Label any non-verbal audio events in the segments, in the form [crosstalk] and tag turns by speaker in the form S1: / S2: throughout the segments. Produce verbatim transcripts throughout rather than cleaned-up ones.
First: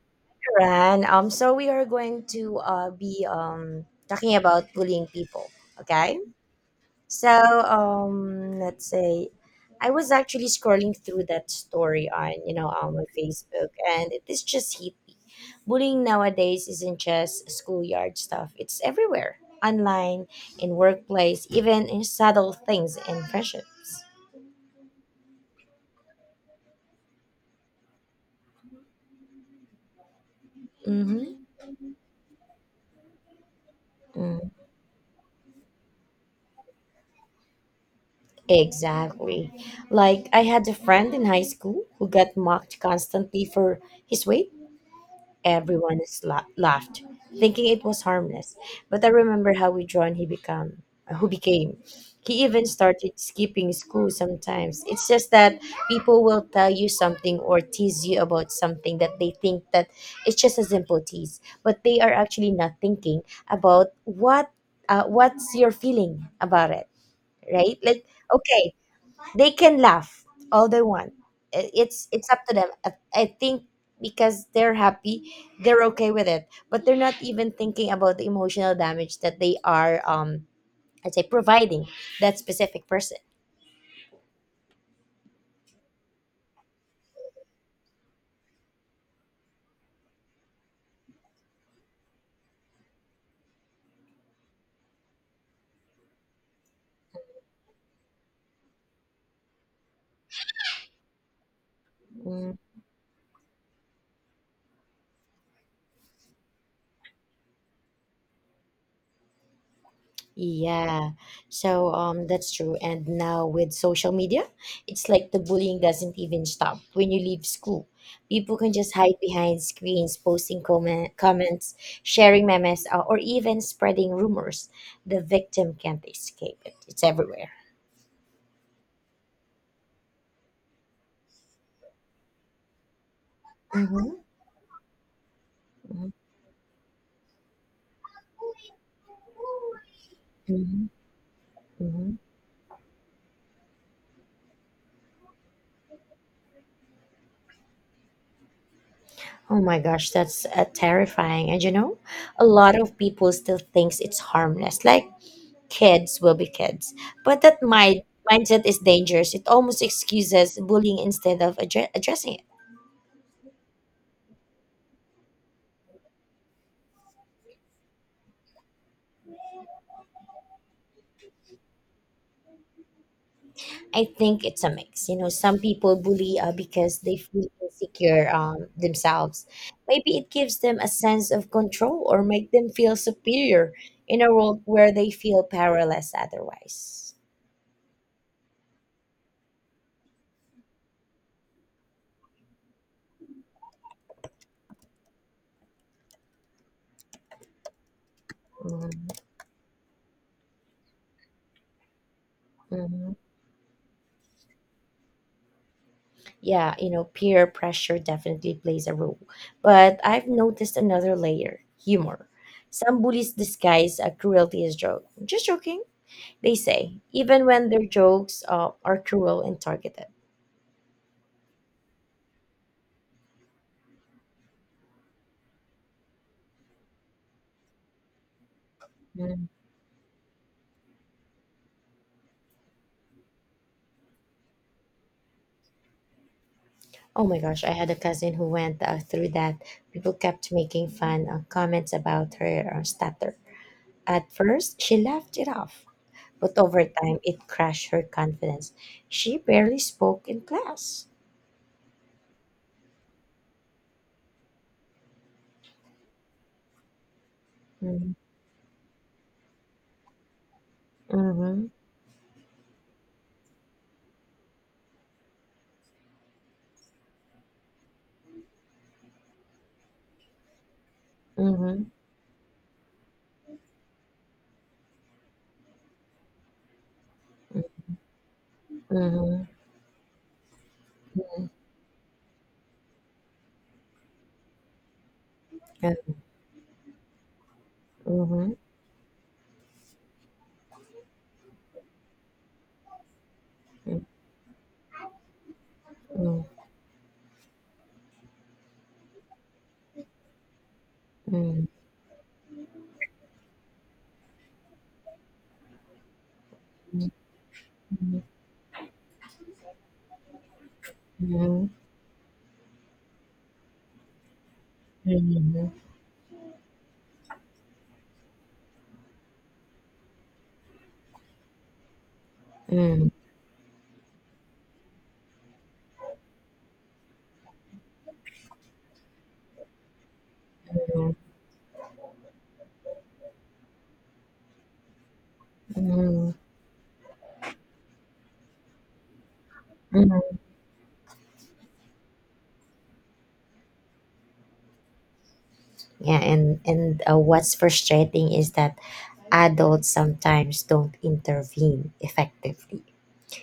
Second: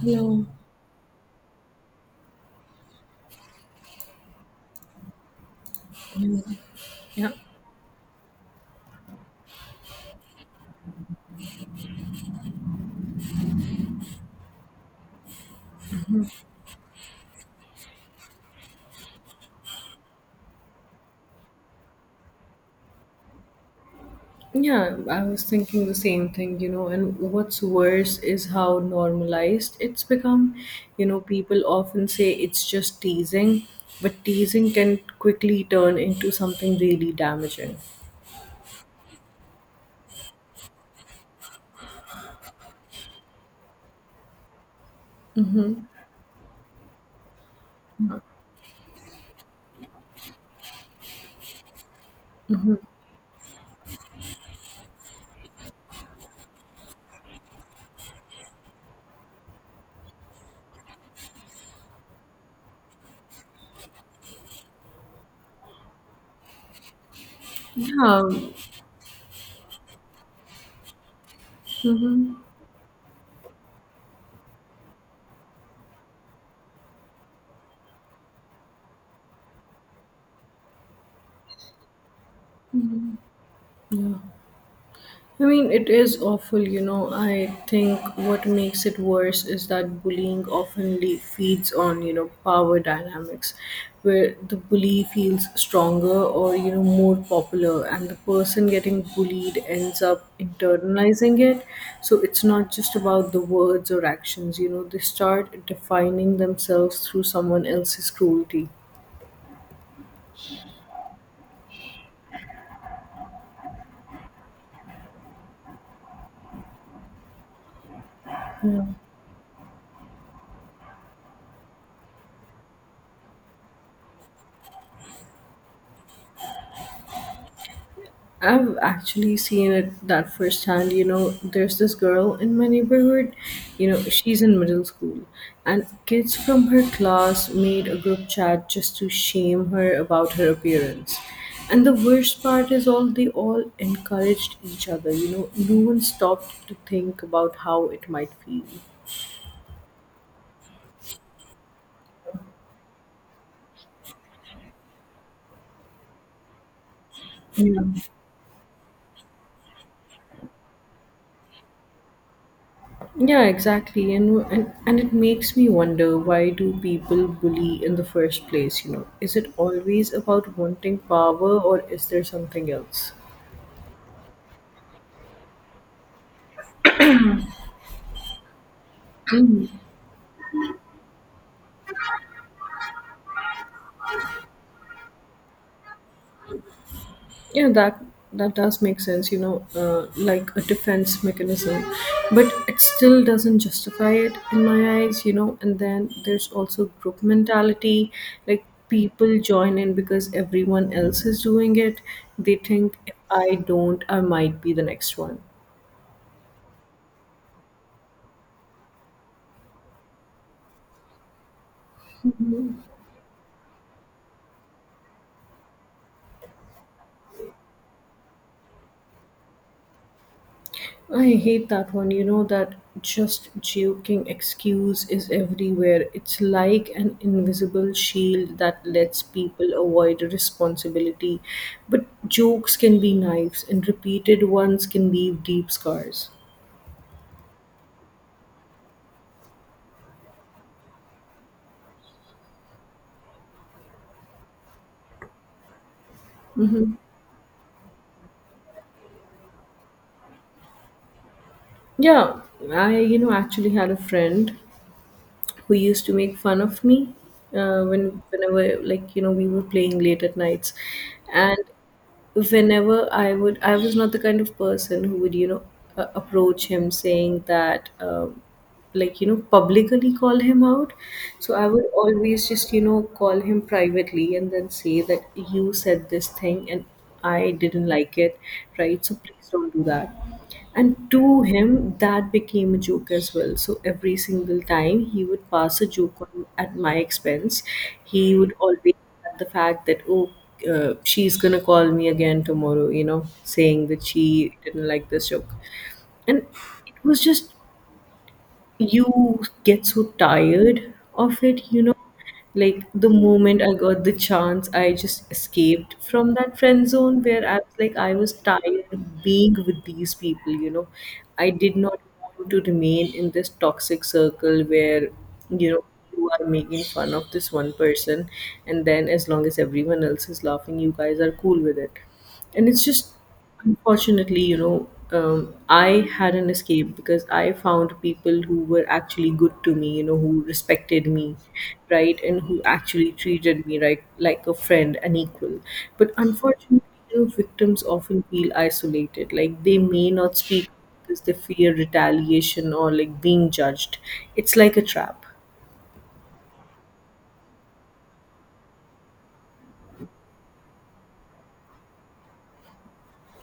S1: Hello.
S2: Ran. Um, so we are going to uh, be um, talking about bullying people. Okay. So
S1: Yeah,
S2: um, let's say I was actually scrolling through that story on you know on my Facebook, and it is just hit me. Bullying nowadays isn't just schoolyard stuff; it's everywhere, online, in workplace, even in subtle things in friendships.
S1: yeah, I was thinking the same thing, you know, and what's worse is how normalized it's become. You know,
S2: Mm-hmm.
S1: people often say it's just teasing, but
S2: Mm.
S1: teasing can quickly turn into something really damaging.
S2: Exactly. Like I had a friend in high school who got mocked constantly for his weight. Everyone is la- laughed, thinking it was harmless. But I remember how withdrawn he became. Who became? He even started skipping school sometimes. It's just that people will tell you something or tease you about something that they think that it's just a simple tease, but they are actually not thinking about what uh, what's your feeling about it, right? Like
S1: Yeah.
S2: okay, they can laugh all they want. I- it's it's
S1: Mm-hmm.
S2: up to them. I I think because they're happy, they're okay with it, but they're not even thinking about the emotional damage that they are um I'd say providing that specific person.
S1: Yeah. I mean, it is awful, you know. I think what makes it worse is that bullying often le- feeds on, you know, power dynamics where the bully feels stronger or, you know, more popular, and the person getting bullied ends up internalizing it. So it's
S2: Mm.
S1: not just about the words or actions, you know, they start defining themselves through someone else's cruelty.
S2: Yeah, so um, that's true. And now with social media, it's like the bullying doesn't even stop when you leave school. People can just hide behind screens, posting comment, comments, sharing memes, uh, or even spreading rumors. The victim can't escape it. It's everywhere.
S1: I've actually seen it that firsthand. You know, there's this girl in my neighborhood. You know,
S2: Mm-hmm.
S1: she's in middle school, and
S2: Mhm,
S1: kids from her class made a group chat just to shame her about her
S2: mhm,
S1: appearance. And the
S2: mhm.
S1: worst part is, all they all encouraged each other. You know, no one stopped to think about how it might feel.
S2: Oh my gosh, that's uh, terrifying. And you know, a lot of people still thinks it's harmless. Like kids will be kids. But that
S1: Yeah.
S2: mind mindset is dangerous. It almost excuses bullying instead of addre- addressing it.
S1: Yeah, exactly. And, and and it makes me wonder, why do people bully in the first place, you know? Is it always about wanting power, or is there something else?
S2: I think it's a mix. You know, some people bully uh, because they feel insecure um, themselves. Maybe it gives them a sense of control or make them feel superior in a world where they feel powerless otherwise.
S1: Yeah, that that does make sense, you know, uh, like a defense mechanism, but it still doesn't justify it in my eyes, you know. And then there's also group mentality, like
S2: Mhm.
S1: people join in because everyone else is doing it. They think, if
S2: Mhm.
S1: I don't, I might be the next one.
S2: Yeah, you know, peer pressure definitely plays a role. But I've noticed another layer humor. Some bullies disguise a cruelty as joke. Just joking, they say, even when their jokes uh, are cruel and targeted.
S1: I hate that one. You know, that just joking excuse is everywhere. It's like an invisible shield that lets
S2: Mm.
S1: people avoid responsibility. But jokes can be knives, and repeated ones can leave deep scars.
S2: Oh my gosh, I had a cousin who went uh, through that. People kept making fun uh, comments about her uh, stutter. At first, she laughed it off, but over time, it crashed her confidence. She barely spoke in class.
S1: Yeah, I, you know, actually had a friend who used to make fun of me uh,
S2: Mm-hmm.
S1: when whenever, like, you know, we were playing late at nights, and whenever i would i was not the kind of person who would, you know, uh, approach him saying that, um, like, you know, publicly call him out. So I
S2: Mm-hmm.
S1: would always just, you know, call him privately and then say that you said this thing and I didn't like it, right? So
S2: Mhm.
S1: please don't do that. And to
S2: Mhm.
S1: him, that became a joke as well. So every single time he would pass a
S2: Yeah.
S1: joke on at my expense, he would
S2: Mhm.
S1: always add the fact that, oh, uh, she's gonna call me again tomorrow, you know, saying
S2: Mm.
S1: that she didn't like this joke. And it was just, you get so tired of
S2: Mm.
S1: it, you know. Like, the moment I got the chance, I just escaped from that friend
S2: Mm.
S1: zone, where I was like, I
S2: Mhm.
S1: was tired of being with these people, you know. I
S2: Mhm.
S1: did not want to remain in this toxic circle where, you
S2: Mhm.
S1: know, you are making fun of this one person, and then as long as everyone else is laughing, you guys are cool with it. And it's
S2: Mm.
S1: just, unfortunately, you know, um, I had an escape because I found people who were actually good to me, you know, who respected
S2: Mhm.
S1: me, right, and who actually treated me right, like a friend, an equal. But
S2: Mhm.
S1: unfortunately, you know, victims often feel isolated. Like, they may not
S2: Mhm.
S1: speak because they fear retaliation or, like, being judged. It's like a trap.
S2: Yeah, and and uh, what's frustrating is that adults sometimes don't intervene effectively.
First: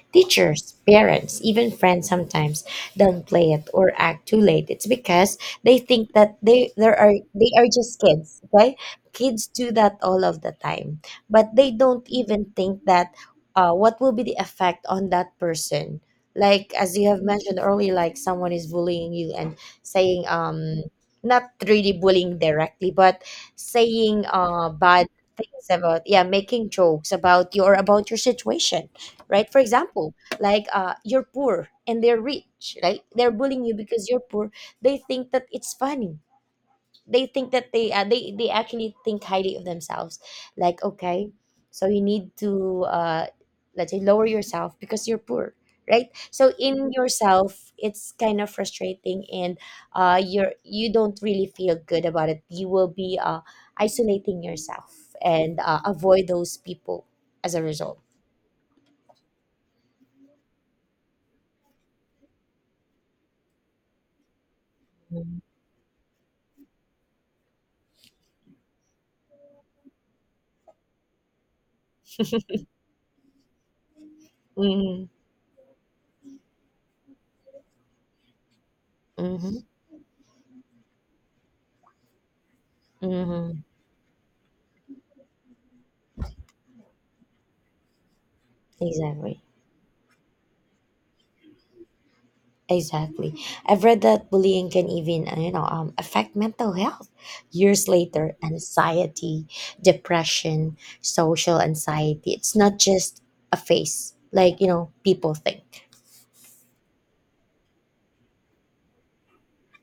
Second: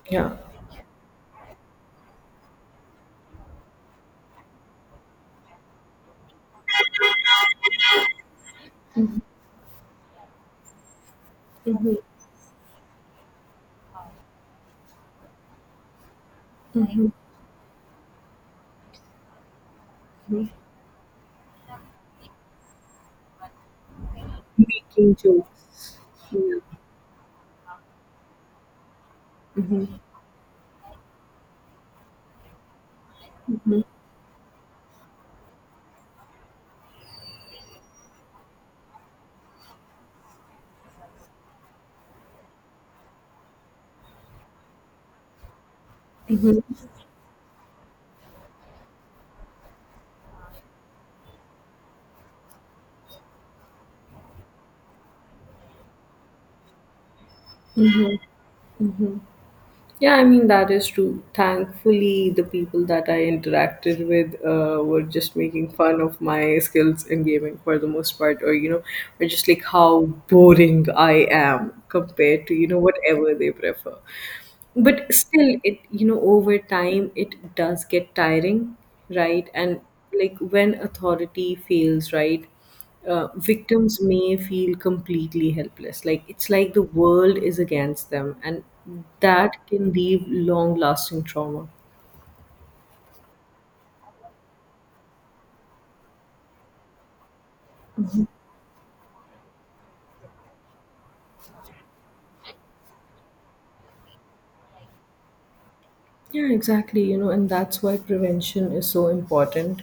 S1: Yeah.
S2: Teachers, parents, even friends sometimes downplay it or act too late. It's because they think that they there are they are just kids, okay? Kids do that all of the time, but they
S1: Mhm.
S2: don't even think that uh, what will be the effect on that person. Like as you have mentioned earlier, like someone is bullying you and saying um not really bullying directly, but saying uh bad
S1: Making
S2: things
S1: jokes.
S2: about, yeah,
S1: Yeah.
S2: making jokes about you or about your situation, right? For example, like uh, you're poor and they're rich, right? They're bullying you because you're poor. They think that it's funny. They think that they uh, they they actually think highly of themselves. Like okay, so you need to uh, let's say lower yourself because you're poor, right? So in yourself, it's kind of frustrating, and uh, you're you don't really feel good about it. You will be uh, isolating yourself and uh, avoid those people as a result.
S1: Yeah, I mean, that is true. Thankfully, the people that I interacted with uh, were just making fun of my skills in gaming for the most part, or, you know, were just like how boring I am compared to, you know, whatever they prefer.
S2: Mhm.
S1: But still, it, you know, over time, it does get tiring, right?
S2: Mm-hmm.
S1: And like, when authority fails, right, uh,
S2: Mm-hmm.
S1: victims may feel completely helpless, like it's like the world is against them, and
S2: Exactly.
S1: that can leave long lasting trauma.
S2: Exactly. I've read that bullying can even, uh, you know, um, affect mental health. Years later, anxiety, depression, social anxiety. It's not just a phase, like, you know, people think.
S1: Yeah, exactly. You know, and that's why prevention is so important.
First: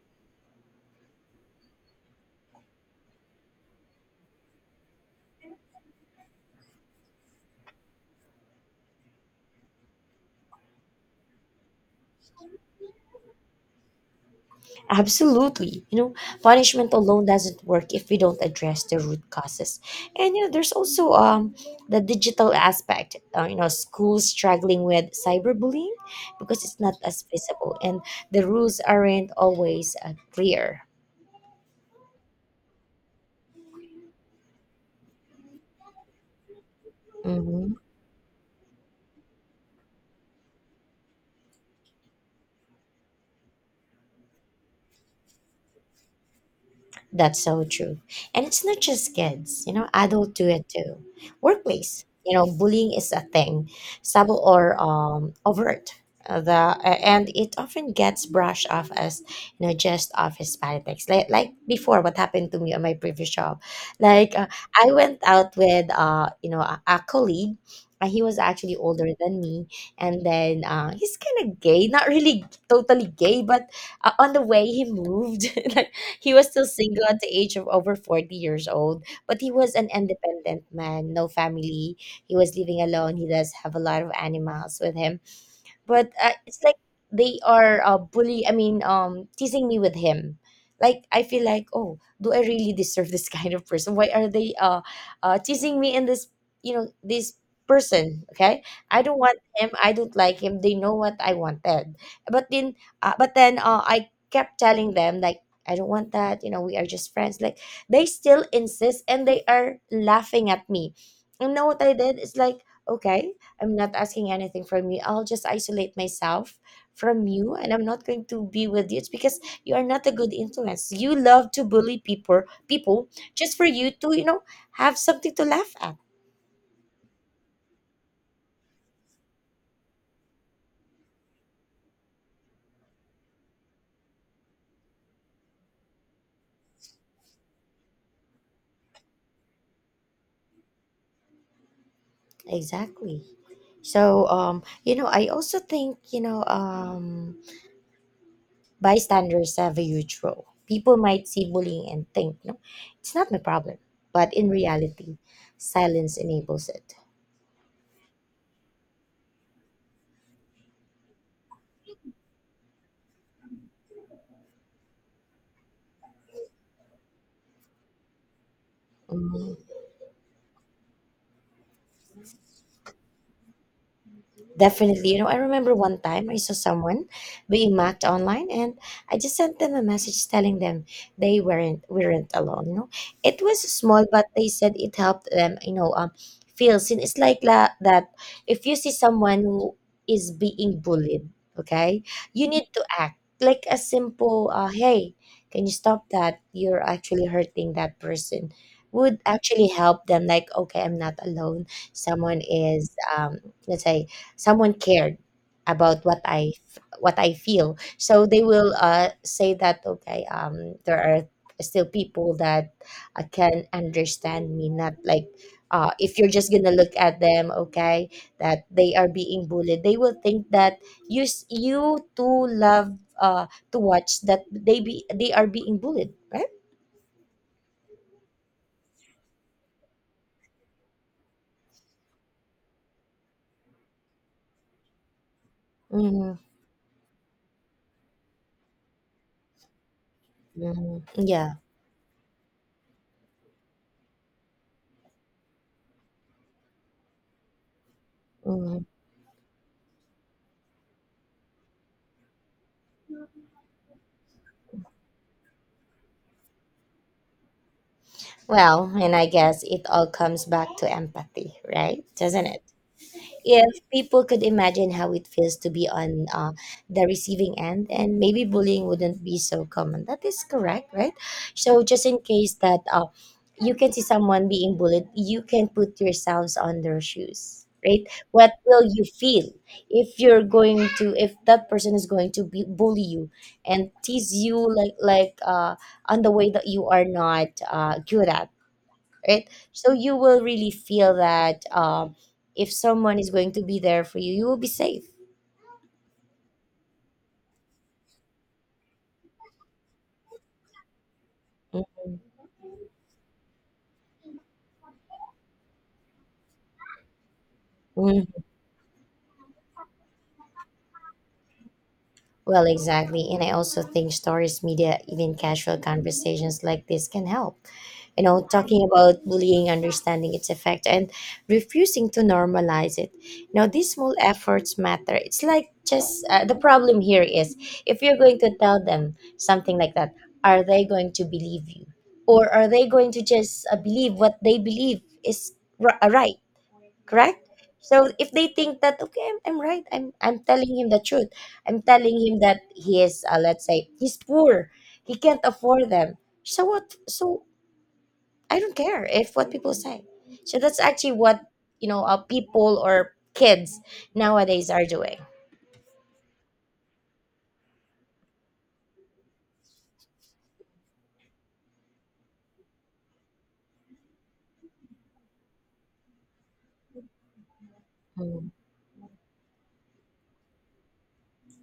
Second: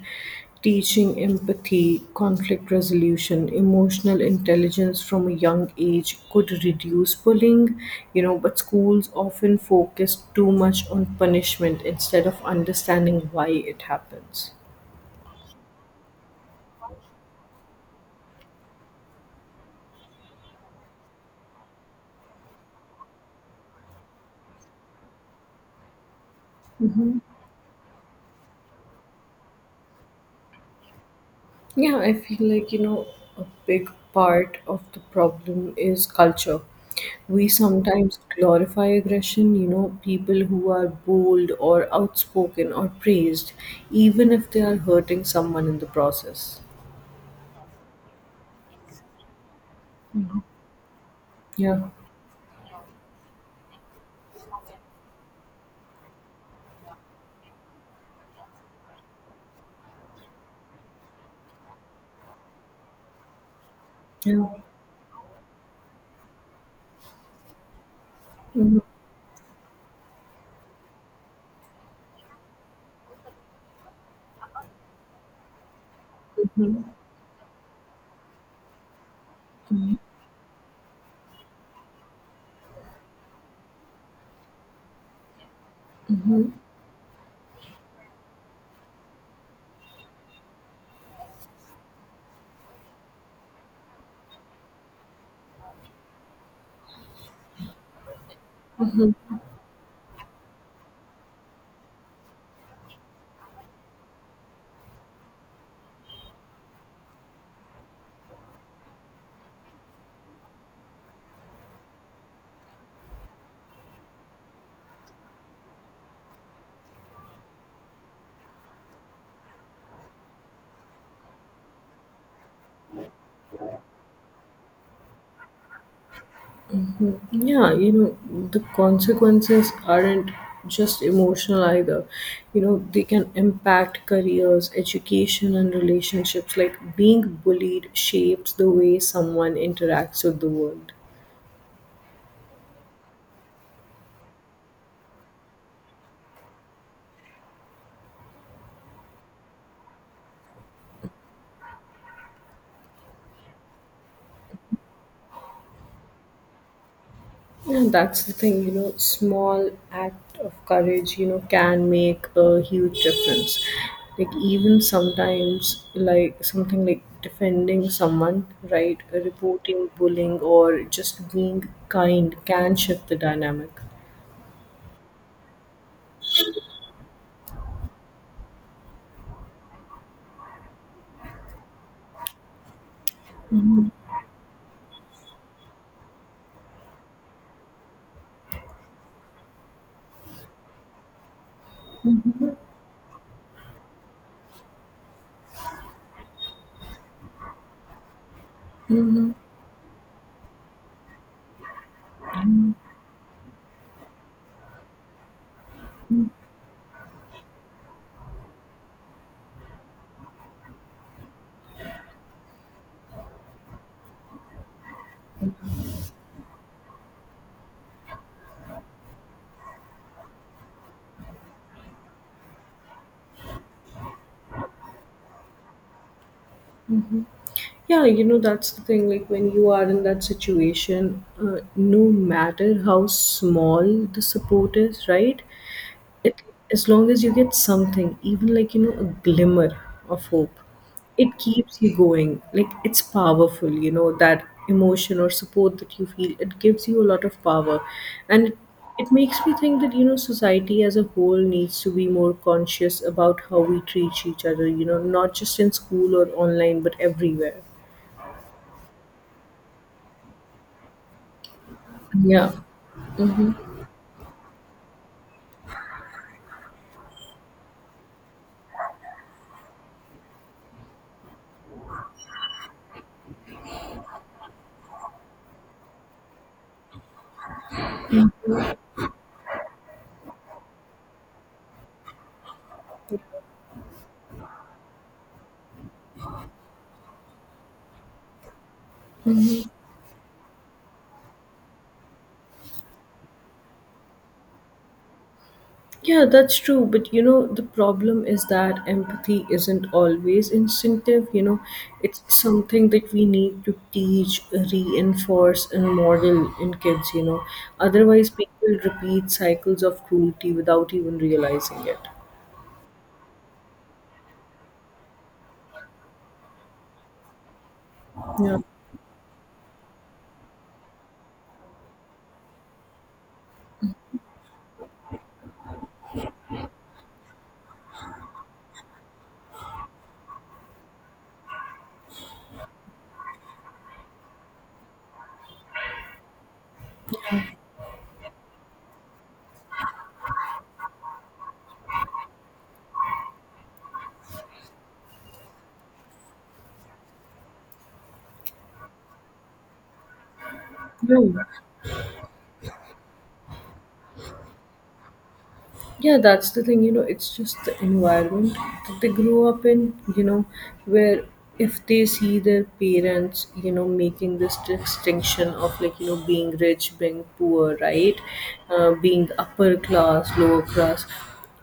S1: Teaching empathy, conflict resolution, emotional intelligence from a young age could reduce bullying, you know, but schools often focus too much on punishment instead of understanding why it happens.
S2: Absolutely. You know, punishment alone doesn't work if we don't address the root causes. And you know, there's also um the digital aspect. Uh, you know, schools struggling with cyberbullying because it's not as visible and the rules aren't always uh, clear.
S1: Yeah, I feel like, you know, a big part of the problem is culture. We
S2: Mhm.
S1: sometimes glorify aggression, you know, people who are bold or outspoken or praised, even if they are hurting someone in the process.
S2: That's so true. And it's not just kids, you know, adults do it too.
S1: Yeah,
S2: Workplace, you know, bullying is a thing, subtle or um, overt. Uh, The uh, And it often gets brushed off as, you know, just office politics. Like like before, what happened to me on my previous job, like
S1: yeah.
S2: uh, I went out with uh you know a, a colleague. Uh, he was actually older than me, and then uh, he's kind of gay. Not really totally gay, but uh, on the way he moved [laughs] like. He was still single at the age of over forty years old, but he was an independent man, no family. He was living alone. He does have a lot of animals with him, but uh, it's like they are uh, bully I mean um teasing me with him. Like I feel like, oh, do I really deserve this [laughs] kind of person? Why are they uh, uh teasing me? And this, you know, this person, okay, I don't want him, I don't like him, they know what I wanted. But then uh, but then uh, I kept telling them like I don't want that, you know, we are just friends, like they still insist and they are laughing at me. And now what I did is like okay, I'm not asking anything from you. I'll just isolate myself from you and I'm not going to be with you. It's because you are not a good influence. You love to bully people people just for you to, you know, have something to laugh at.
S1: Yeah, you know, the consequences aren't just emotional either. You know, they can impact careers, education, and relationships. Like, being bullied shapes the way someone interacts with the world.
S2: Exactly. So um, you know, I also think, you know, um bystanders have a huge role. People might see bullying and think, no, it's not my problem. But in reality, silence enables it.
S1: Yeah, that's the thing, you know, small act of courage, you know, can make a huge difference. Like, even sometimes, like something like defending someone, right?
S2: Mhm.
S1: Reporting bullying or just being kind can shift the dynamic.
S2: Definitely. You know, I remember one time I saw someone being mocked online and I just sent them a message telling them they weren't weren't alone, you know. It was small but they said it helped them, you know, um feel seen. It's like la- that if you see someone who is being bullied, okay? You need to act like a simple uh hey, can you stop that? You're actually hurting that person. Would actually help them like okay, I'm not alone, someone is um let's say someone cared about what I f- what I feel. So they will uh, say that okay, um, there are still people that uh, can understand me. Not like uh, if you're just gonna look at them, okay, that they are being bullied. They will think that you s- you too love uh, to watch that they be they are being bullied, right?
S1: Yeah, you know, that's the thing. Like, when you are in that situation, uh, no matter how small the support is, right,
S2: Hmm.
S1: it, as long as you get something, even, like, you know, a glimmer of hope,
S2: Hmm.
S1: it
S2: Yeah.
S1: keeps you going. Like, it's powerful, you know, that emotion or support that you feel, it gives you a lot of power. And it,
S2: Hmm.
S1: it makes me think that, you know, society as a whole needs to be more conscious about how we treat each other, you know, not just in school or online, but everywhere.
S2: Well, and I guess it all comes back to empathy, right? Doesn't
S1: Yeah.
S2: it? If people could imagine how it feels to be on uh, the receiving end, and maybe bullying wouldn't be so common. That is correct, right? So just in case that uh, you can see someone being bullied, you can put yourselves on their shoes, right? What will you feel if you're going to if that person is going to be bully you and tease you like like uh on the way that you are not uh good at, right? So you will really feel that um, if someone is going to be there for you, you will be safe.
S1: Yeah, that's true. But you know, the problem is that empathy isn't always instinctive. You know,
S2: Mhm.
S1: it's something that we need to teach, reinforce, and model in kids, you know.
S2: Mhm.
S1: Otherwise, people repeat cycles of cruelty without even realizing it.
S2: Well, exactly. And I also think stories, media, even casual conversations like this can help. You know,
S1: Yeah.
S2: talking about bullying, understanding its effect and refusing to normalize it, you know, these small efforts matter. It's like just uh, the problem here is if you're going to tell them something like that, are they going to believe you or are they going to just uh, believe what they believe is r- uh, right, correct. So if they think that okay, I'm, I'm right, I'm, I'm telling him the truth, I'm telling him that he is uh, let's say he's poor, he can't afford them, so what? So I don't care if what people say. So that's actually what,
S1: Yeah.
S2: you know, uh, people or kids nowadays are doing.
S1: Yeah, that's the thing, you know, it's just the environment that they grow up in, you know, where if they see their parents, you know, making this distinction of, like, you know, being rich, being poor, right?
S2: Mm,
S1: Uh, being upper class, lower class.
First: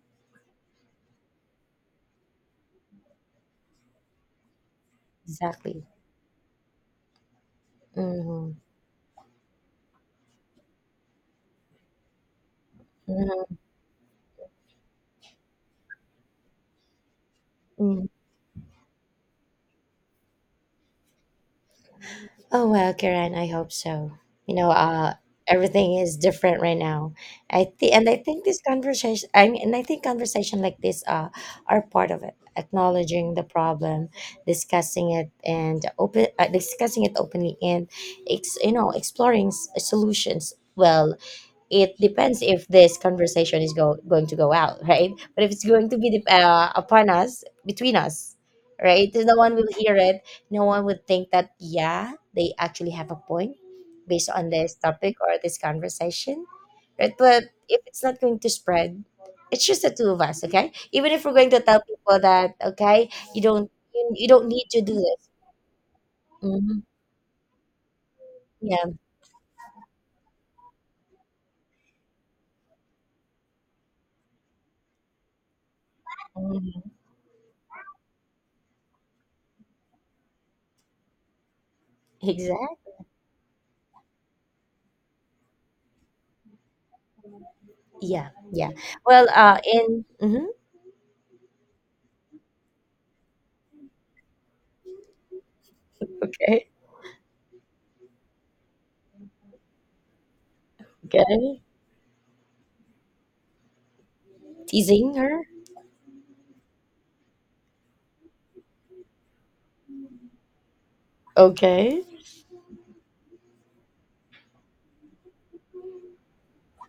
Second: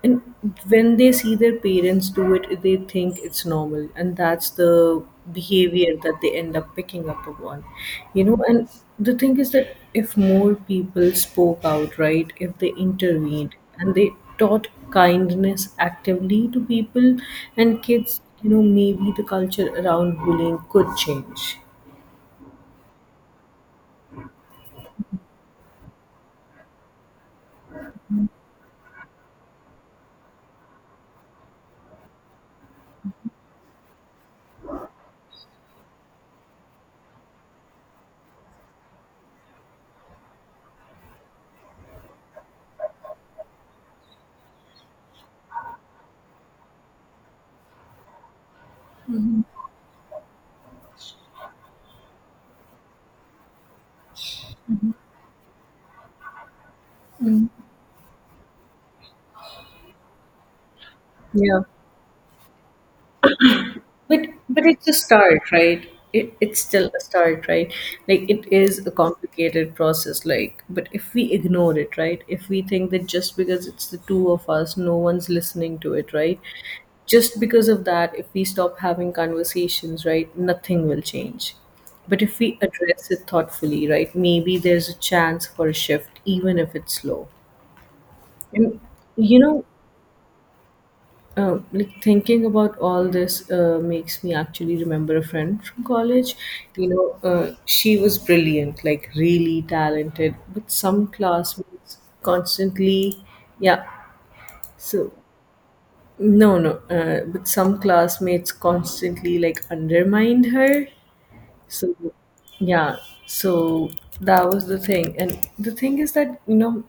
S1: And when they see their parents do it, they think it's normal, and that's the
S2: exactly.
S1: behavior that they end up picking up upon, you know.
S2: Hmm.
S1: And the thing is that if more people spoke out, right, if they intervened and they taught kindness actively to people and
S2: Hmm.
S1: kids, you know, maybe the culture around bullying could change.
S2: Oh well, Karen, I hope so. You know, uh, everything is different right now. I think, and I think this conversation, I mean, and I think conversation like this, uh, are part of it. Acknowledging the problem, discussing it, and open, uh, discussing it openly, and it's, you know, exploring s- solutions. Well, it depends if this conversation is go, going to go out, right? But if it's going to be dep- uh, upon us, between us, right? No one will hear it. No one would think that, yeah, they actually have a point based on this topic or this conversation, right? But if it's not going to spread, it's just the two of us, okay? Even if we're going
S1: Yeah.
S2: to tell people that, okay, you don't, you,
S1: But
S2: you don't
S1: but
S2: need to
S1: it's a
S2: do this.
S1: start, right? It, it's
S2: Mhm.
S1: still a start, right? Like, it is
S2: Yeah.
S1: a complicated process. Like, but if we ignore it, right? If we think that just because it's the two of us, no one's listening to it, right?
S2: Mhm.
S1: Just because of that, if we stop having conversations, right, nothing will change. But if we
S2: Exact.
S1: address it thoughtfully, right, maybe there's a chance for a shift, even if it's slow.
S2: Yeah, yeah.
S1: And
S2: Well,
S1: you
S2: uh,
S1: know,
S2: in mhm.
S1: uh, like thinking about all this uh, makes me actually remember a friend from college. You know, uh, she was brilliant, like really talented, but some classmates constantly, yeah. So
S2: Teasing her?
S1: no, no, uh, but some classmates constantly like undermined her. So
S2: Okay.
S1: yeah, so that was the thing, and the thing is that, you know,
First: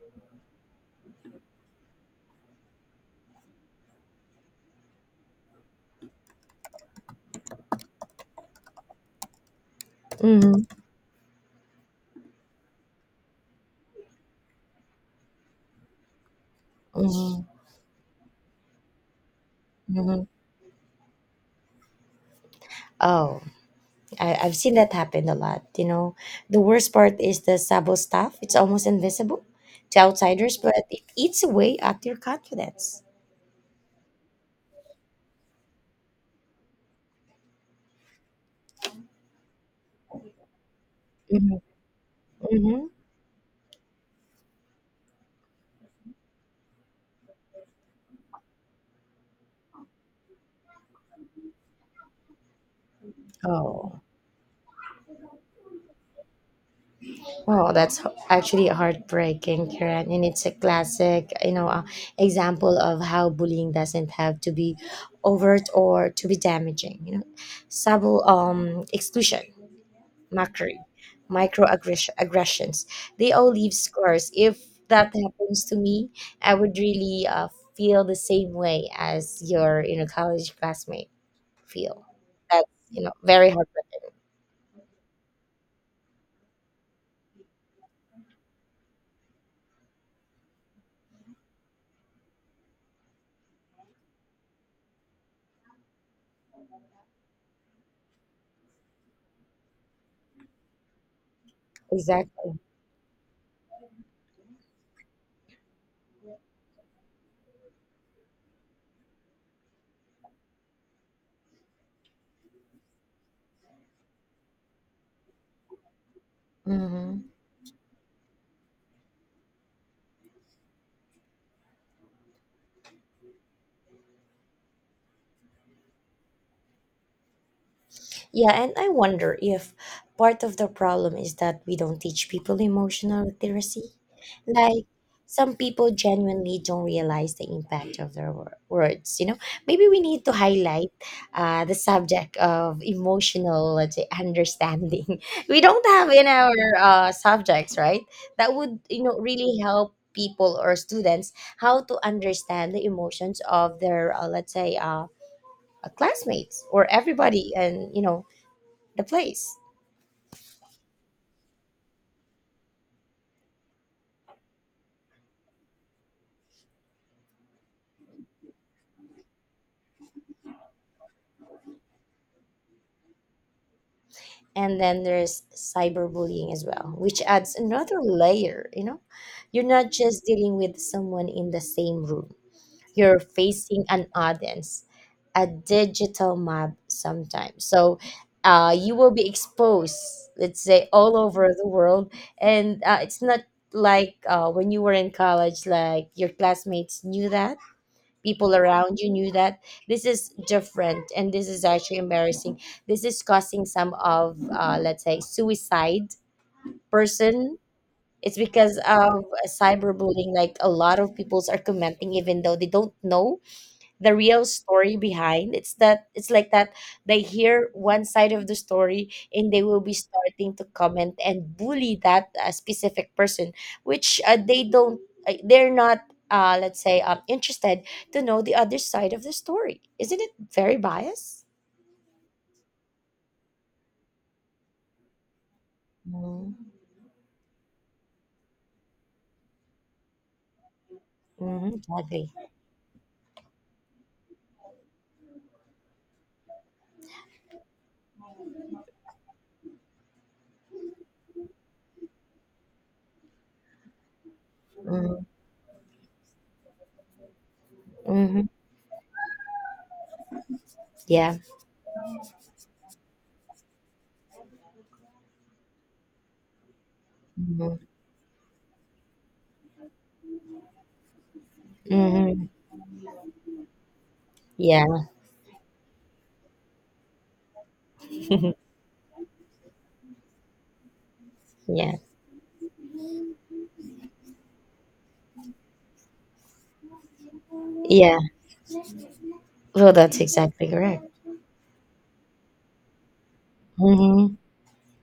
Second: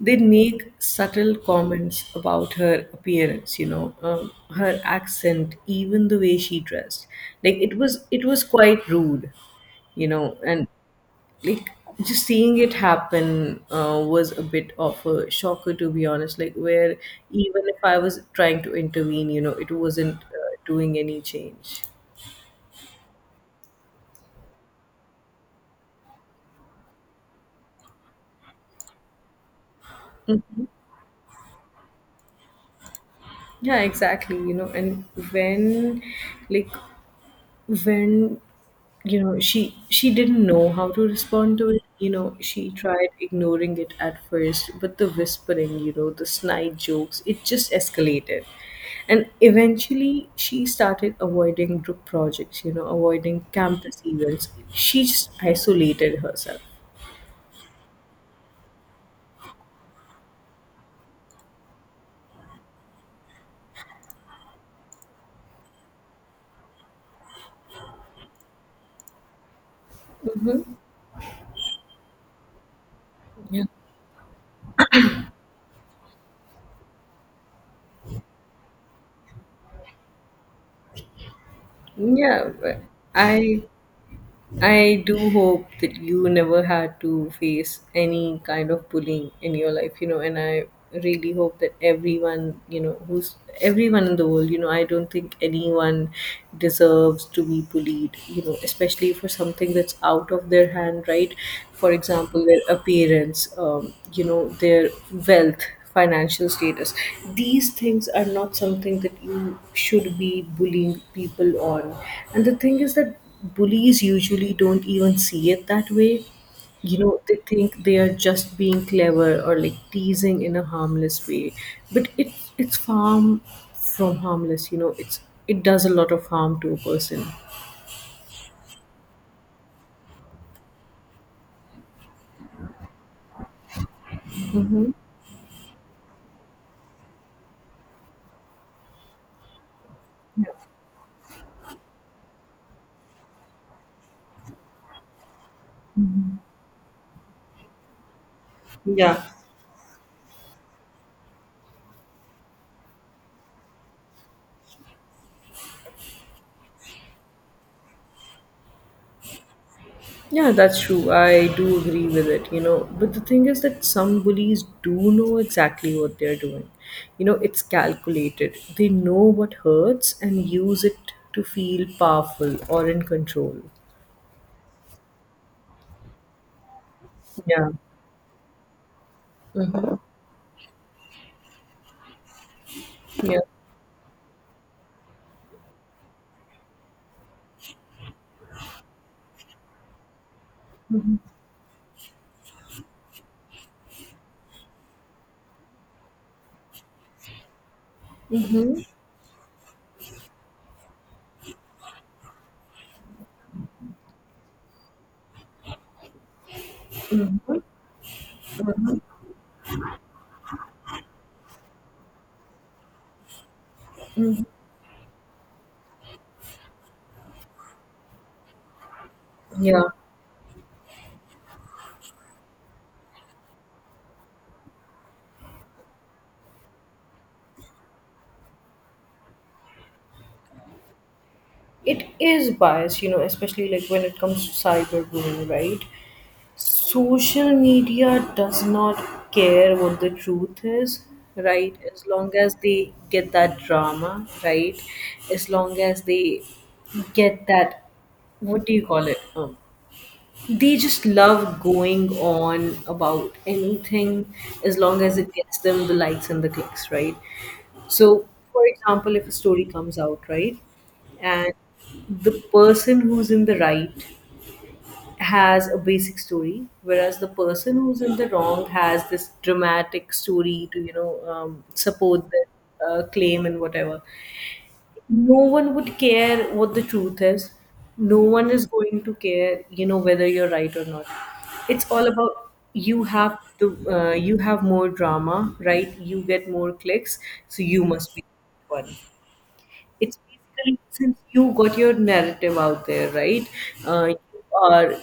S1: they make subtle comments about her appearance, you know, um, her accent, even the way she dressed. Like, it was it was quite rude, you know.
S2: Mm-hmm.
S1: And like, just seeing it happen uh, was a bit of a shocker, to be honest. Like, where
S2: Mm-hmm.
S1: even if I was trying to intervene, you know, it wasn't
S2: Mm-hmm.
S1: uh, doing any change.
S2: Oh, I, I've seen that happen a lot. You know, the worst part is the sabo stuff. It's almost invisible to outsiders,
S1: Mhm.
S2: but it eats away at your confidence.
S1: Yeah, exactly, you know. And when, like, when you know, she she didn't know how to
S2: Mm-hmm.
S1: respond to it, you know, she
S2: Mm-hmm.
S1: tried ignoring it at first, but the whispering, you know, the snide jokes, it just escalated. And eventually she started avoiding group projects, you know, avoiding
S2: Oh,
S1: campus events. She just isolated herself.
S2: oh, that's h- actually heartbreaking, Karen. And it's a classic, you know, uh, example of how bullying doesn't have to be overt or to be damaging. You know, sabo um exclusion, mockery, microaggressions. They all
S1: Yeah.
S2: leave scars. If that happens to me, I would really uh, feel the same way as your, you know, college classmate feel.
S1: Yeah,
S2: That's,
S1: but
S2: you know, very
S1: i
S2: heartbreaking.
S1: I do hope that you never had to face any kind of bullying in your life, you know, and I really hope that everyone, you know, who's everyone in the world, you know, I don't think anyone deserves to be bullied, you know, especially for something that's out of their hand, right? For example,
S2: Exactly.
S1: their appearance, um, you know, their wealth, financial status. These things are not something that you should be bullying people on. And the thing is that bullies usually don't even see it that way. You know,
S2: hmm
S1: they think they are just being clever or, like, teasing in a harmless way. But it it's far from harmless, you know, it's, it does a lot of harm to a person.
S2: Yeah, and I wonder if part of the problem is that we don't teach people emotional literacy. Like,
S1: Mm-hmm.
S2: some people genuinely don't realize the impact of their wor- words, you know? Maybe we need to highlight uh, the subject of emotional, let's say, understanding. [laughs] We don't have in our uh, subjects, right? That would, you know,
S1: Yeah.
S2: really help people or students how to understand the emotions of their, uh, let's say, uh, classmates or everybody and, you know, the place.
S1: Yeah, that's true. I do agree with it, you know. But the thing is that some bullies do know exactly what they're doing. You know, it's calculated. They know what hurts and use it to feel powerful or in control.
S2: And then there's cyberbullying as well, which adds
S1: Yeah.
S2: another layer, you know? You're not just dealing with someone in the same room. You're
S1: Yeah,
S2: facing an audience, a digital mob sometimes. So uh, you will be exposed, let's say, all over the world. And uh, it's not like uh, when you were in college, like your classmates knew that people around you knew that this is different, and this is actually embarrassing. This is causing some of, uh, let's say, suicide person. It's because of cyberbullying. Like a lot of peoples are commenting even though they don't know the real story behind. It's that it's like that they hear one side of the story, and they
S1: yeah.
S2: will be starting to comment and bully that uh, specific person, which uh, they don't uh, they're not uh, let's say, um, interested to know the other side of the story. Isn't it very biased?
S1: It is biased, you know, especially like when it comes to cyberbullying, right?
S2: Mm-hmm.
S1: Social media does not care what the truth is, right? As
S2: Exactly.
S1: long as they get that drama, right? As long as they get that, what do you call it? Um, they just love going on about anything as long as it gets them the likes and the clicks, right? So,
S2: Mm-hmm.
S1: for example, if a story comes out, right,
S2: Yeah.
S1: and the person who's in the right has a basic story, whereas the
S2: Mm-hmm.
S1: person who's in the wrong has this dramatic story to, you know, um, support their uh, claim and whatever.
S2: Yeah.
S1: No one would care what the truth is. No
S2: [laughs]
S1: one is going to care, you know, whether you're right or not. It's
S2: Yeah,
S1: all about you have the uh, you have more drama, right? You get more clicks, so you must
S2: yeah.
S1: be one.
S2: Well,
S1: It's
S2: that's exactly
S1: basically
S2: correct.
S1: since you got your narrative out there, right? Uh,
S2: Mm-hmm.
S1: you are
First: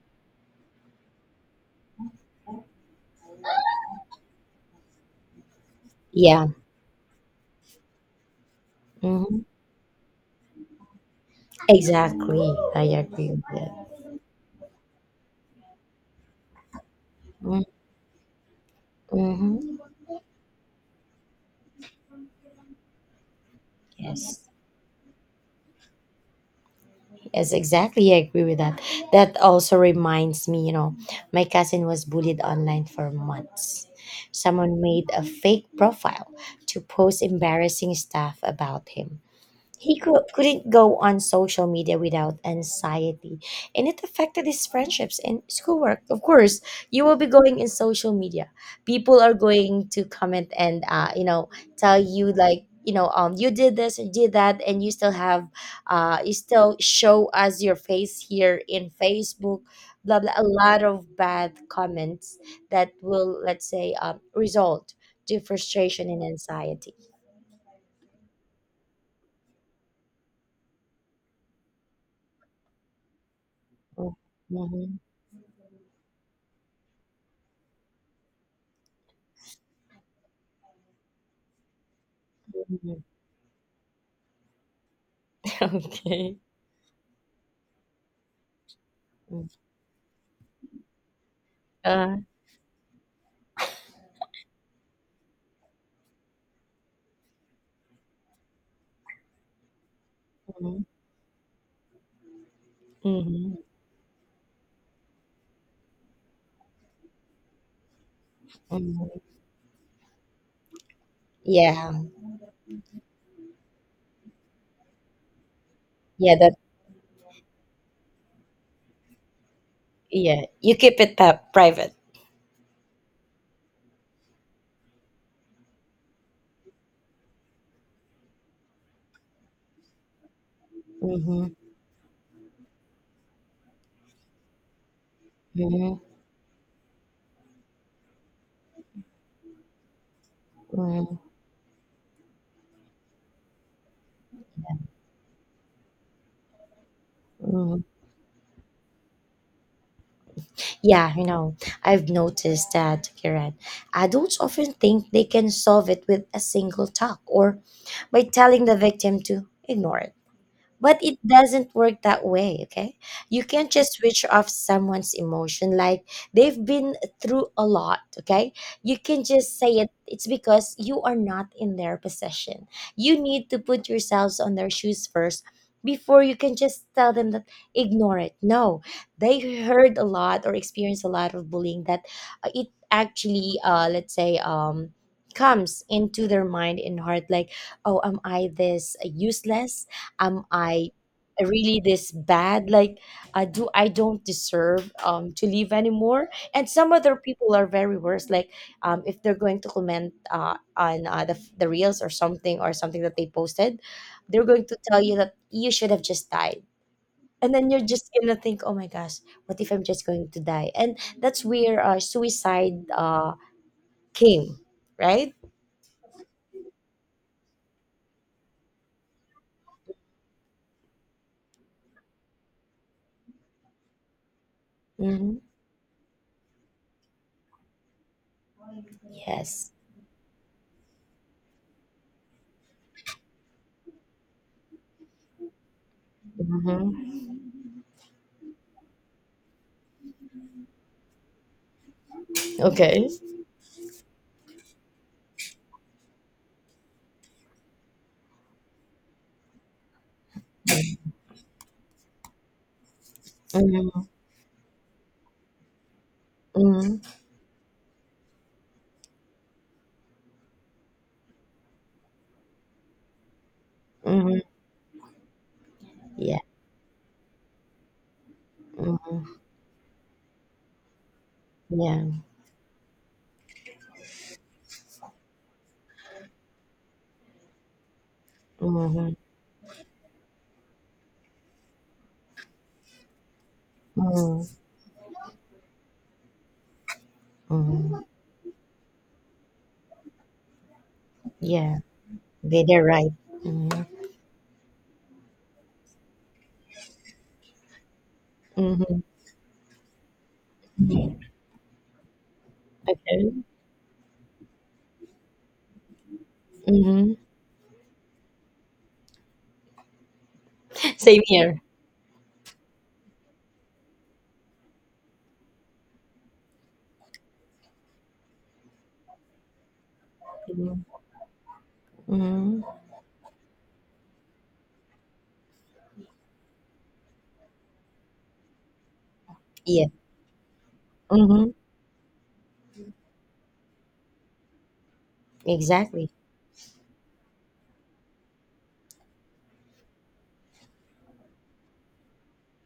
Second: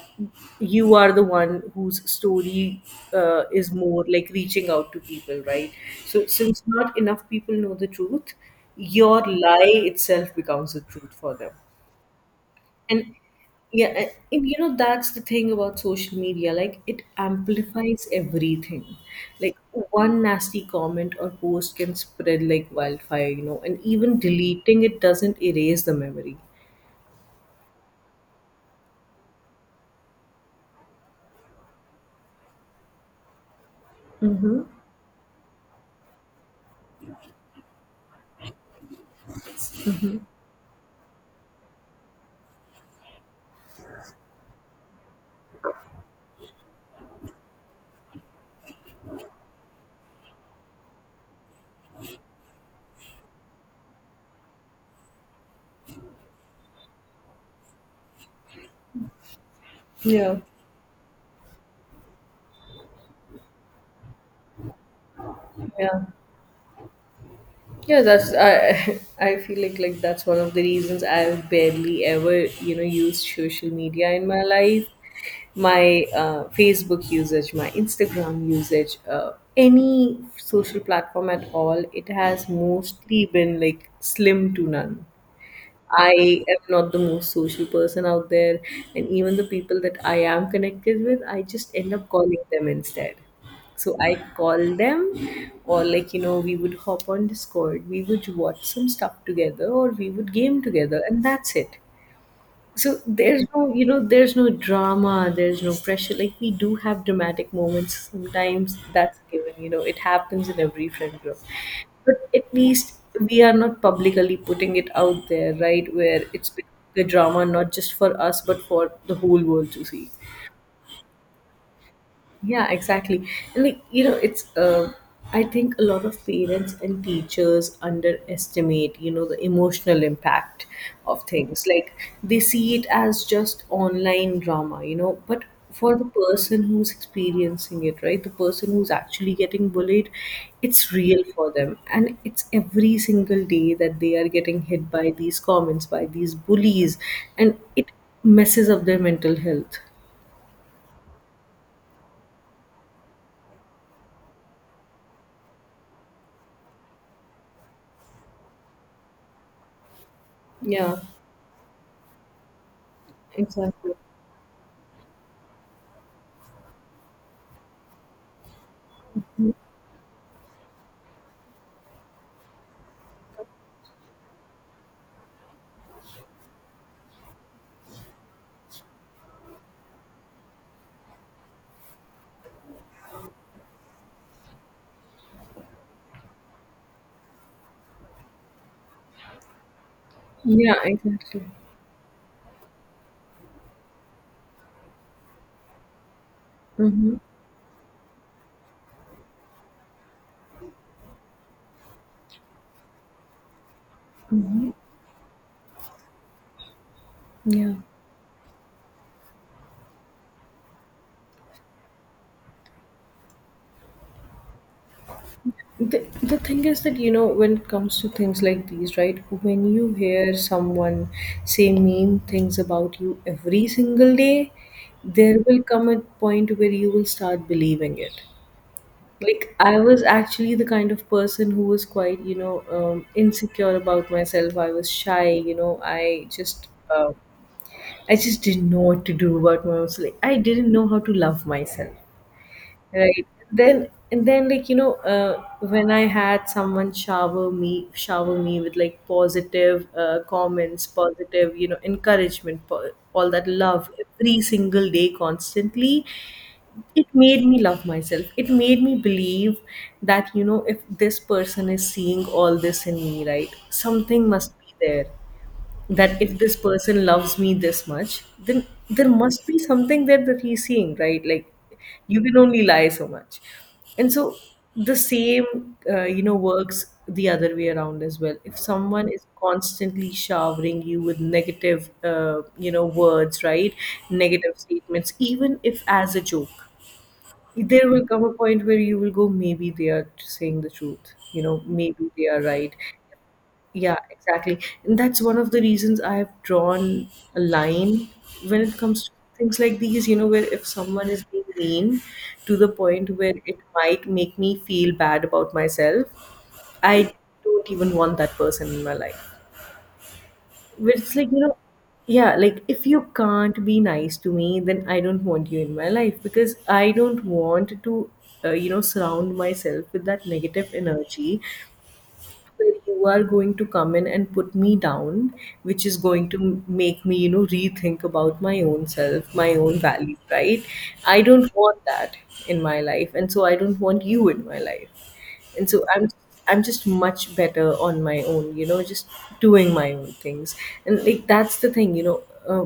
S1: you are the one whose story uh, is more like reaching out to people, right? So
S2: Yeah.
S1: since not enough people know the truth, your
S2: hmm
S1: lie itself becomes the truth for them.
S2: Exactly, I
S1: And
S2: agree with
S1: yeah,
S2: that.
S1: a- and you know, that's the thing about social media. Like, it
S2: Mm,
S1: amplifies everything. Like,
S2: mm-hmm.
S1: one nasty comment or post can spread like wildfire, you know, and even
S2: Yes,
S1: deleting it doesn't erase the memory.
S2: yes, exactly. I agree with that. That also reminds me, you know, my cousin was bullied online for months.
S1: Mm-hmm.
S2: Someone made a fake profile to post embarrassing stuff about him. He cou- couldn't go on social media without anxiety, and it affected his friendships and schoolwork. Of course, you will be going in social media. People are going to comment and, uh, you know, tell you like, you know, um you did this, you did that, and you still have uh you still show us your face here in Facebook. Blah blah,
S1: Yeah.
S2: a lot of bad comments that will, let's say, um, result to
S1: Yeah.
S2: frustration and anxiety.
S1: Yeah, that's I [laughs] I feel like like that's one of the reasons I barely ever, you know, used social media
S2: Mhm.
S1: in my life. My uh, Facebook usage, my Instagram usage, uh, any social platform at all, it has mostly been like slim to none.
S2: [laughs] Okay.
S1: I am not the most social person out there, and even the
S2: Mm.
S1: people that I am connected with, I just end up
S2: Uh,
S1: calling them instead. So I call them, or like you know, we would hop on Discord, we would watch some stuff together, or we would game
S2: mhm,
S1: together, and that's it. So there's
S2: mhm,
S1: no, you know, there's no drama, there's no pressure. Like we do have dramatic moments sometimes.
S2: mhm.
S1: That's given, you know, it happens in every friend group.
S2: Yeah,
S1: But at least we are not publicly putting it out there, right? Where
S2: yeah,
S1: it's
S2: that,
S1: the drama not just for us but for the whole world to see.
S2: yeah. You keep it pa- private.
S1: Yeah, exactly. And like, you know, it's uh, I think a lot of parents and teachers underestimate, you know, the emotional impact of
S2: Mm-hmm,
S1: things. Like they see it as just online drama, you know, but for
S2: mm-hmm,
S1: the person who's experiencing it, right? The person who's actually getting bullied, it's real for them. And it's every single day that they are getting hit by these comments, by these bullies, and
S2: mm-hmm.
S1: it messes up their mental health.
S2: Yeah, you know, I've noticed that, Kiran. Adults often think they can solve it with a single talk or by telling the victim to ignore it.
S1: Yeah,
S2: But it doesn't work that way, okay? You can't
S1: exactly.
S2: just switch off someone's emotion. Like they've been through a lot, okay? You can just say it. It's because you are not in their possession. You need to put yourselves on their shoes first before you can just tell them that ignore it. No, they heard a lot or experienced a lot of bullying that uh, it actually, uh, let's say, um, comes into their mind and heart like, oh, am I this useless? Am
S1: Yeah,
S2: I
S1: exactly.
S2: really this bad? Like uh, do I don't deserve, um, to live anymore? And some
S1: Mm-hmm.
S2: other people are very worse, like, um, if they're going to comment uh, on, uh, the, the reels or something or something that they posted, they're going
S1: Mm-hmm.
S2: to tell you that you should have just died. And then
S1: Yeah.
S2: you're just gonna think, oh my gosh, what if I'm just going to die? And that's where uh, suicide uh, came, right?
S1: The, the thing is that, you know, when it comes to things like these, right? When you hear someone say mean things about you every single day, there
S2: hmm
S1: will come a point where you will start believing it. Like,
S2: yes.
S1: I was actually the kind of person who was quite, you know, um, insecure about myself. I was shy, you know, I just.
S2: hmm
S1: Uh, I just didn't know what to do about myself. Like, I didn't know how to love myself.
S2: okay.
S1: Right. Then and then like you know uh, when I had someone shower me shower me with like positive uh, comments, positive you know encouragement, po- all that love
S2: hmm
S1: every single day constantly, it made me love myself. It made me believe that you know if this person is seeing all this in me, right, something
S2: hmm
S1: must be there that if this person loves me this much, then there
S2: Mhm.
S1: must be something there that he's seeing, right? Like you
S2: Yeah.
S1: can only lie so much. And so the same, uh, you know, works the other way around as well. If someone
S2: Mhm.
S1: is constantly showering you with negative, uh, you know, words, right?
S2: Mhm.
S1: Negative statements, even if as a joke, there
S2: Mhm.
S1: will come a point where you will go, maybe they are saying the truth. You know,
S2: Yeah.
S1: maybe they are
S2: They-
S1: right.
S2: they're right. Mhm.
S1: Yeah, exactly. And that's one of the reasons I have drawn a line when it
S2: Mhm.
S1: comes to things like these, you know, where if someone is being mean to the point
S2: Okay.
S1: where it might make me feel bad about myself, I
S2: Mhm.
S1: don't even want that person in my life. Where it's
S2: Same
S1: like, you know,
S2: here.
S1: yeah, like if you can't be nice to me, then I don't want you in my life because I don't want to, uh, you know, surround myself with that negative
S2: Mhm.
S1: energy
S2: Mhm.
S1: where you are going to come in and put me down, which is going to m- make me, you know, rethink about my own self, my own
S2: Yeah.
S1: value, right? I
S2: Mhm.
S1: don't want that in my life. And so I don't want you in my life, and so i'm
S2: Exactly.
S1: i'm just much better on my own, you know, just doing my own things. And like that's the thing, you know, uh,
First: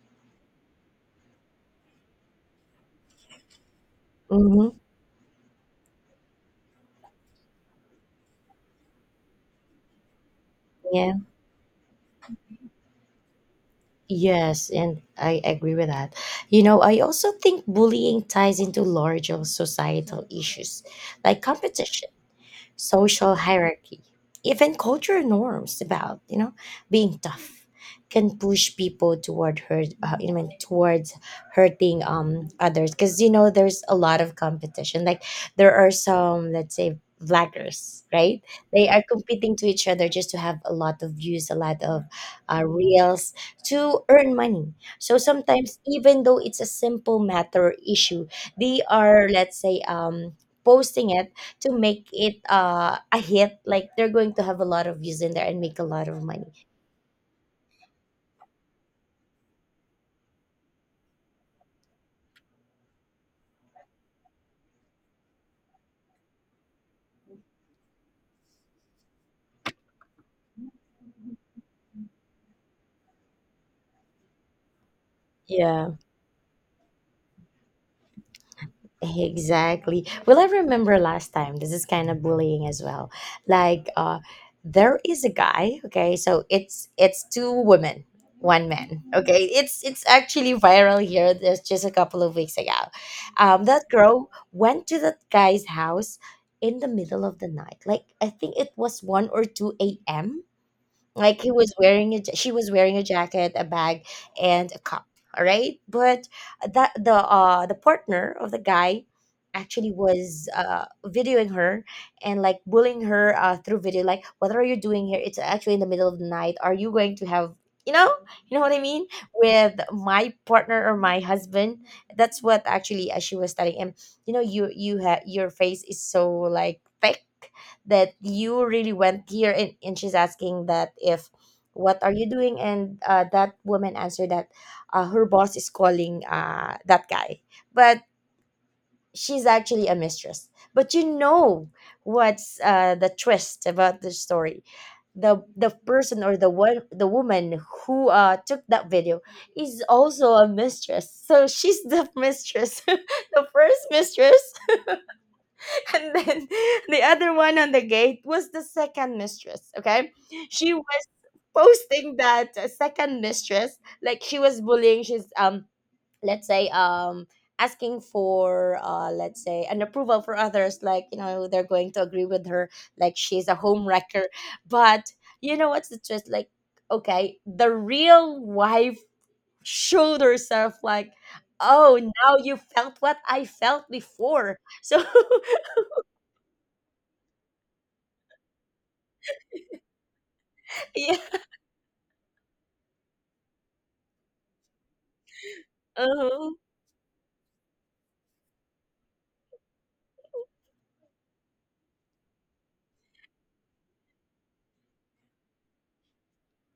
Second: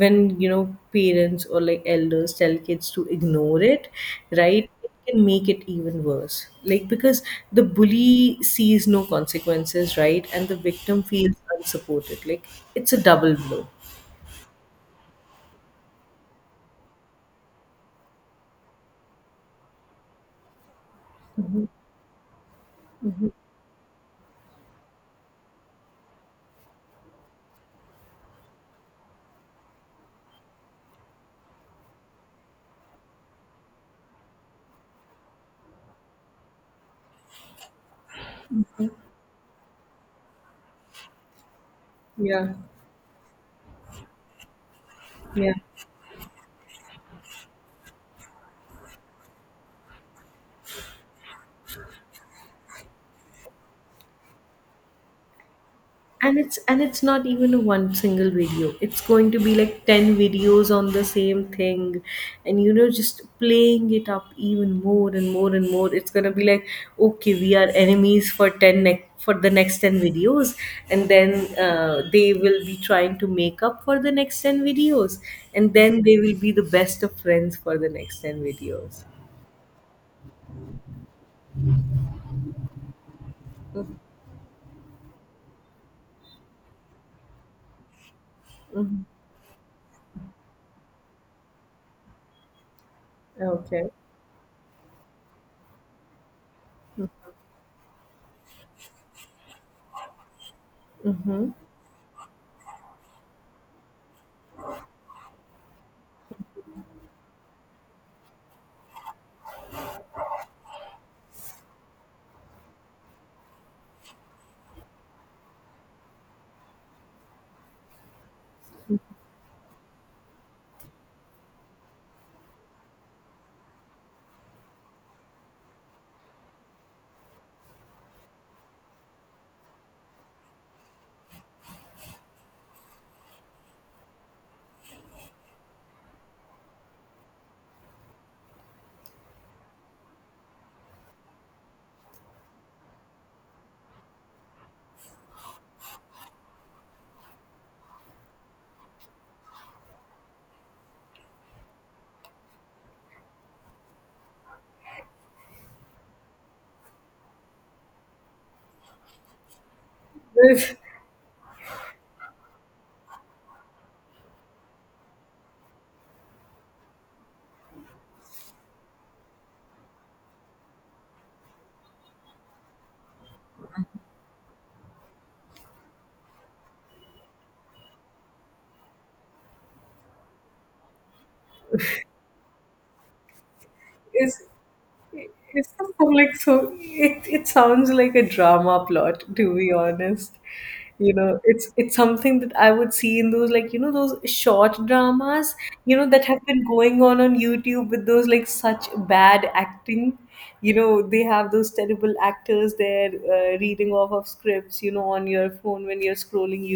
S1: when you know parents or like elders tell kids to ignore it, right,
S2: Mhm.
S1: it can make it even worse, like because the bully sees no consequences, right, and the victim
S2: Yeah.
S1: feels unsupported. Like it's a double blow.
S2: Yes, and I agree with that. You know, I also think bullying ties into larger societal issues like competition, social hierarchy, even cultural norms about, you know, being tough, can push people toward hurt, uh, I mean, towards hurting um others, because you know there's a lot of competition. Like there are some, let's say, vloggers, right? They are competing to each other just to have a lot of views, a lot of
S1: Yeah.
S2: uh, reels, to earn money. So
S1: Yeah,
S2: sometimes, even though it's a simple matter or issue, they are, let's say, um posting it to make it, uh, a hit, like they're going to have a lot of views in there and make a lot of
S1: and
S2: money.
S1: it's and it's not even a one single video, it's going to be like ten videos on the same thing, and you know just playing it up even more and more and more. It's going to be like okay we are enemies for ten ne- for the next ten videos, and then uh, they will be trying to make up for the next ten videos, and
S2: Yeah,
S1: then they will be the best of friends for the next ten videos.
S2: exactly. Well, I remember last time, this is kind of bullying as well. Like uh there is a guy, okay, so it's it's two women, one man.
S1: Hmm.
S2: Okay, it's it's actually viral here. There's just a couple of weeks ago, um that
S1: Okay.
S2: girl went to that guy's house in the middle of the night. Like, I think it was one or two a m. Like
S1: Mm-hmm.
S2: he was wearing a, ja- she was wearing a jacket, a bag, and a cup. All right, but that the uh the partner of the guy actually was uh videoing her and like bullying her uh through video. Like, what are you doing here? It's actually in the middle of the night. Are you going to have, you know, you know what I mean, with my partner or my husband? That's what actually uh, she was telling him. You know, you you have your face is so like thick that you really went here. and, and she's asking that if what are you doing. And uh, that woman answered that uh, her boss is calling uh, that guy. But she's actually a mistress. But you know what's uh, the twist about the story? The the person or the one, the woman who uh took that video is also a mistress. So she's the mistress. [laughs] The first mistress. And then [laughs] the other one on the gate was the second mistress. Okay. She
S1: [laughs]
S2: was posting that, uh, second mistress, like she was bullying, she's, um, let's say, um asking for, uh let's say, an approval for others, like, you know, they're going to agree with her, like she's a home wrecker. But you know what's the truth? Like, okay, the real wife showed herself like, oh, now you felt what I felt
S1: is
S2: before. So
S1: It's just so like, so it, it sounds like a drama plot, to be honest. You
S2: [laughs] yeah.
S1: know, it's it's something that I would see in those like you know those short dramas, you
S2: 嗯
S1: know, that have
S2: 哼，
S1: been going on on YouTube with those like such bad acting. You know, they have those terrible actors there uh, reading off of scripts, you know, on your phone when you're scrolling.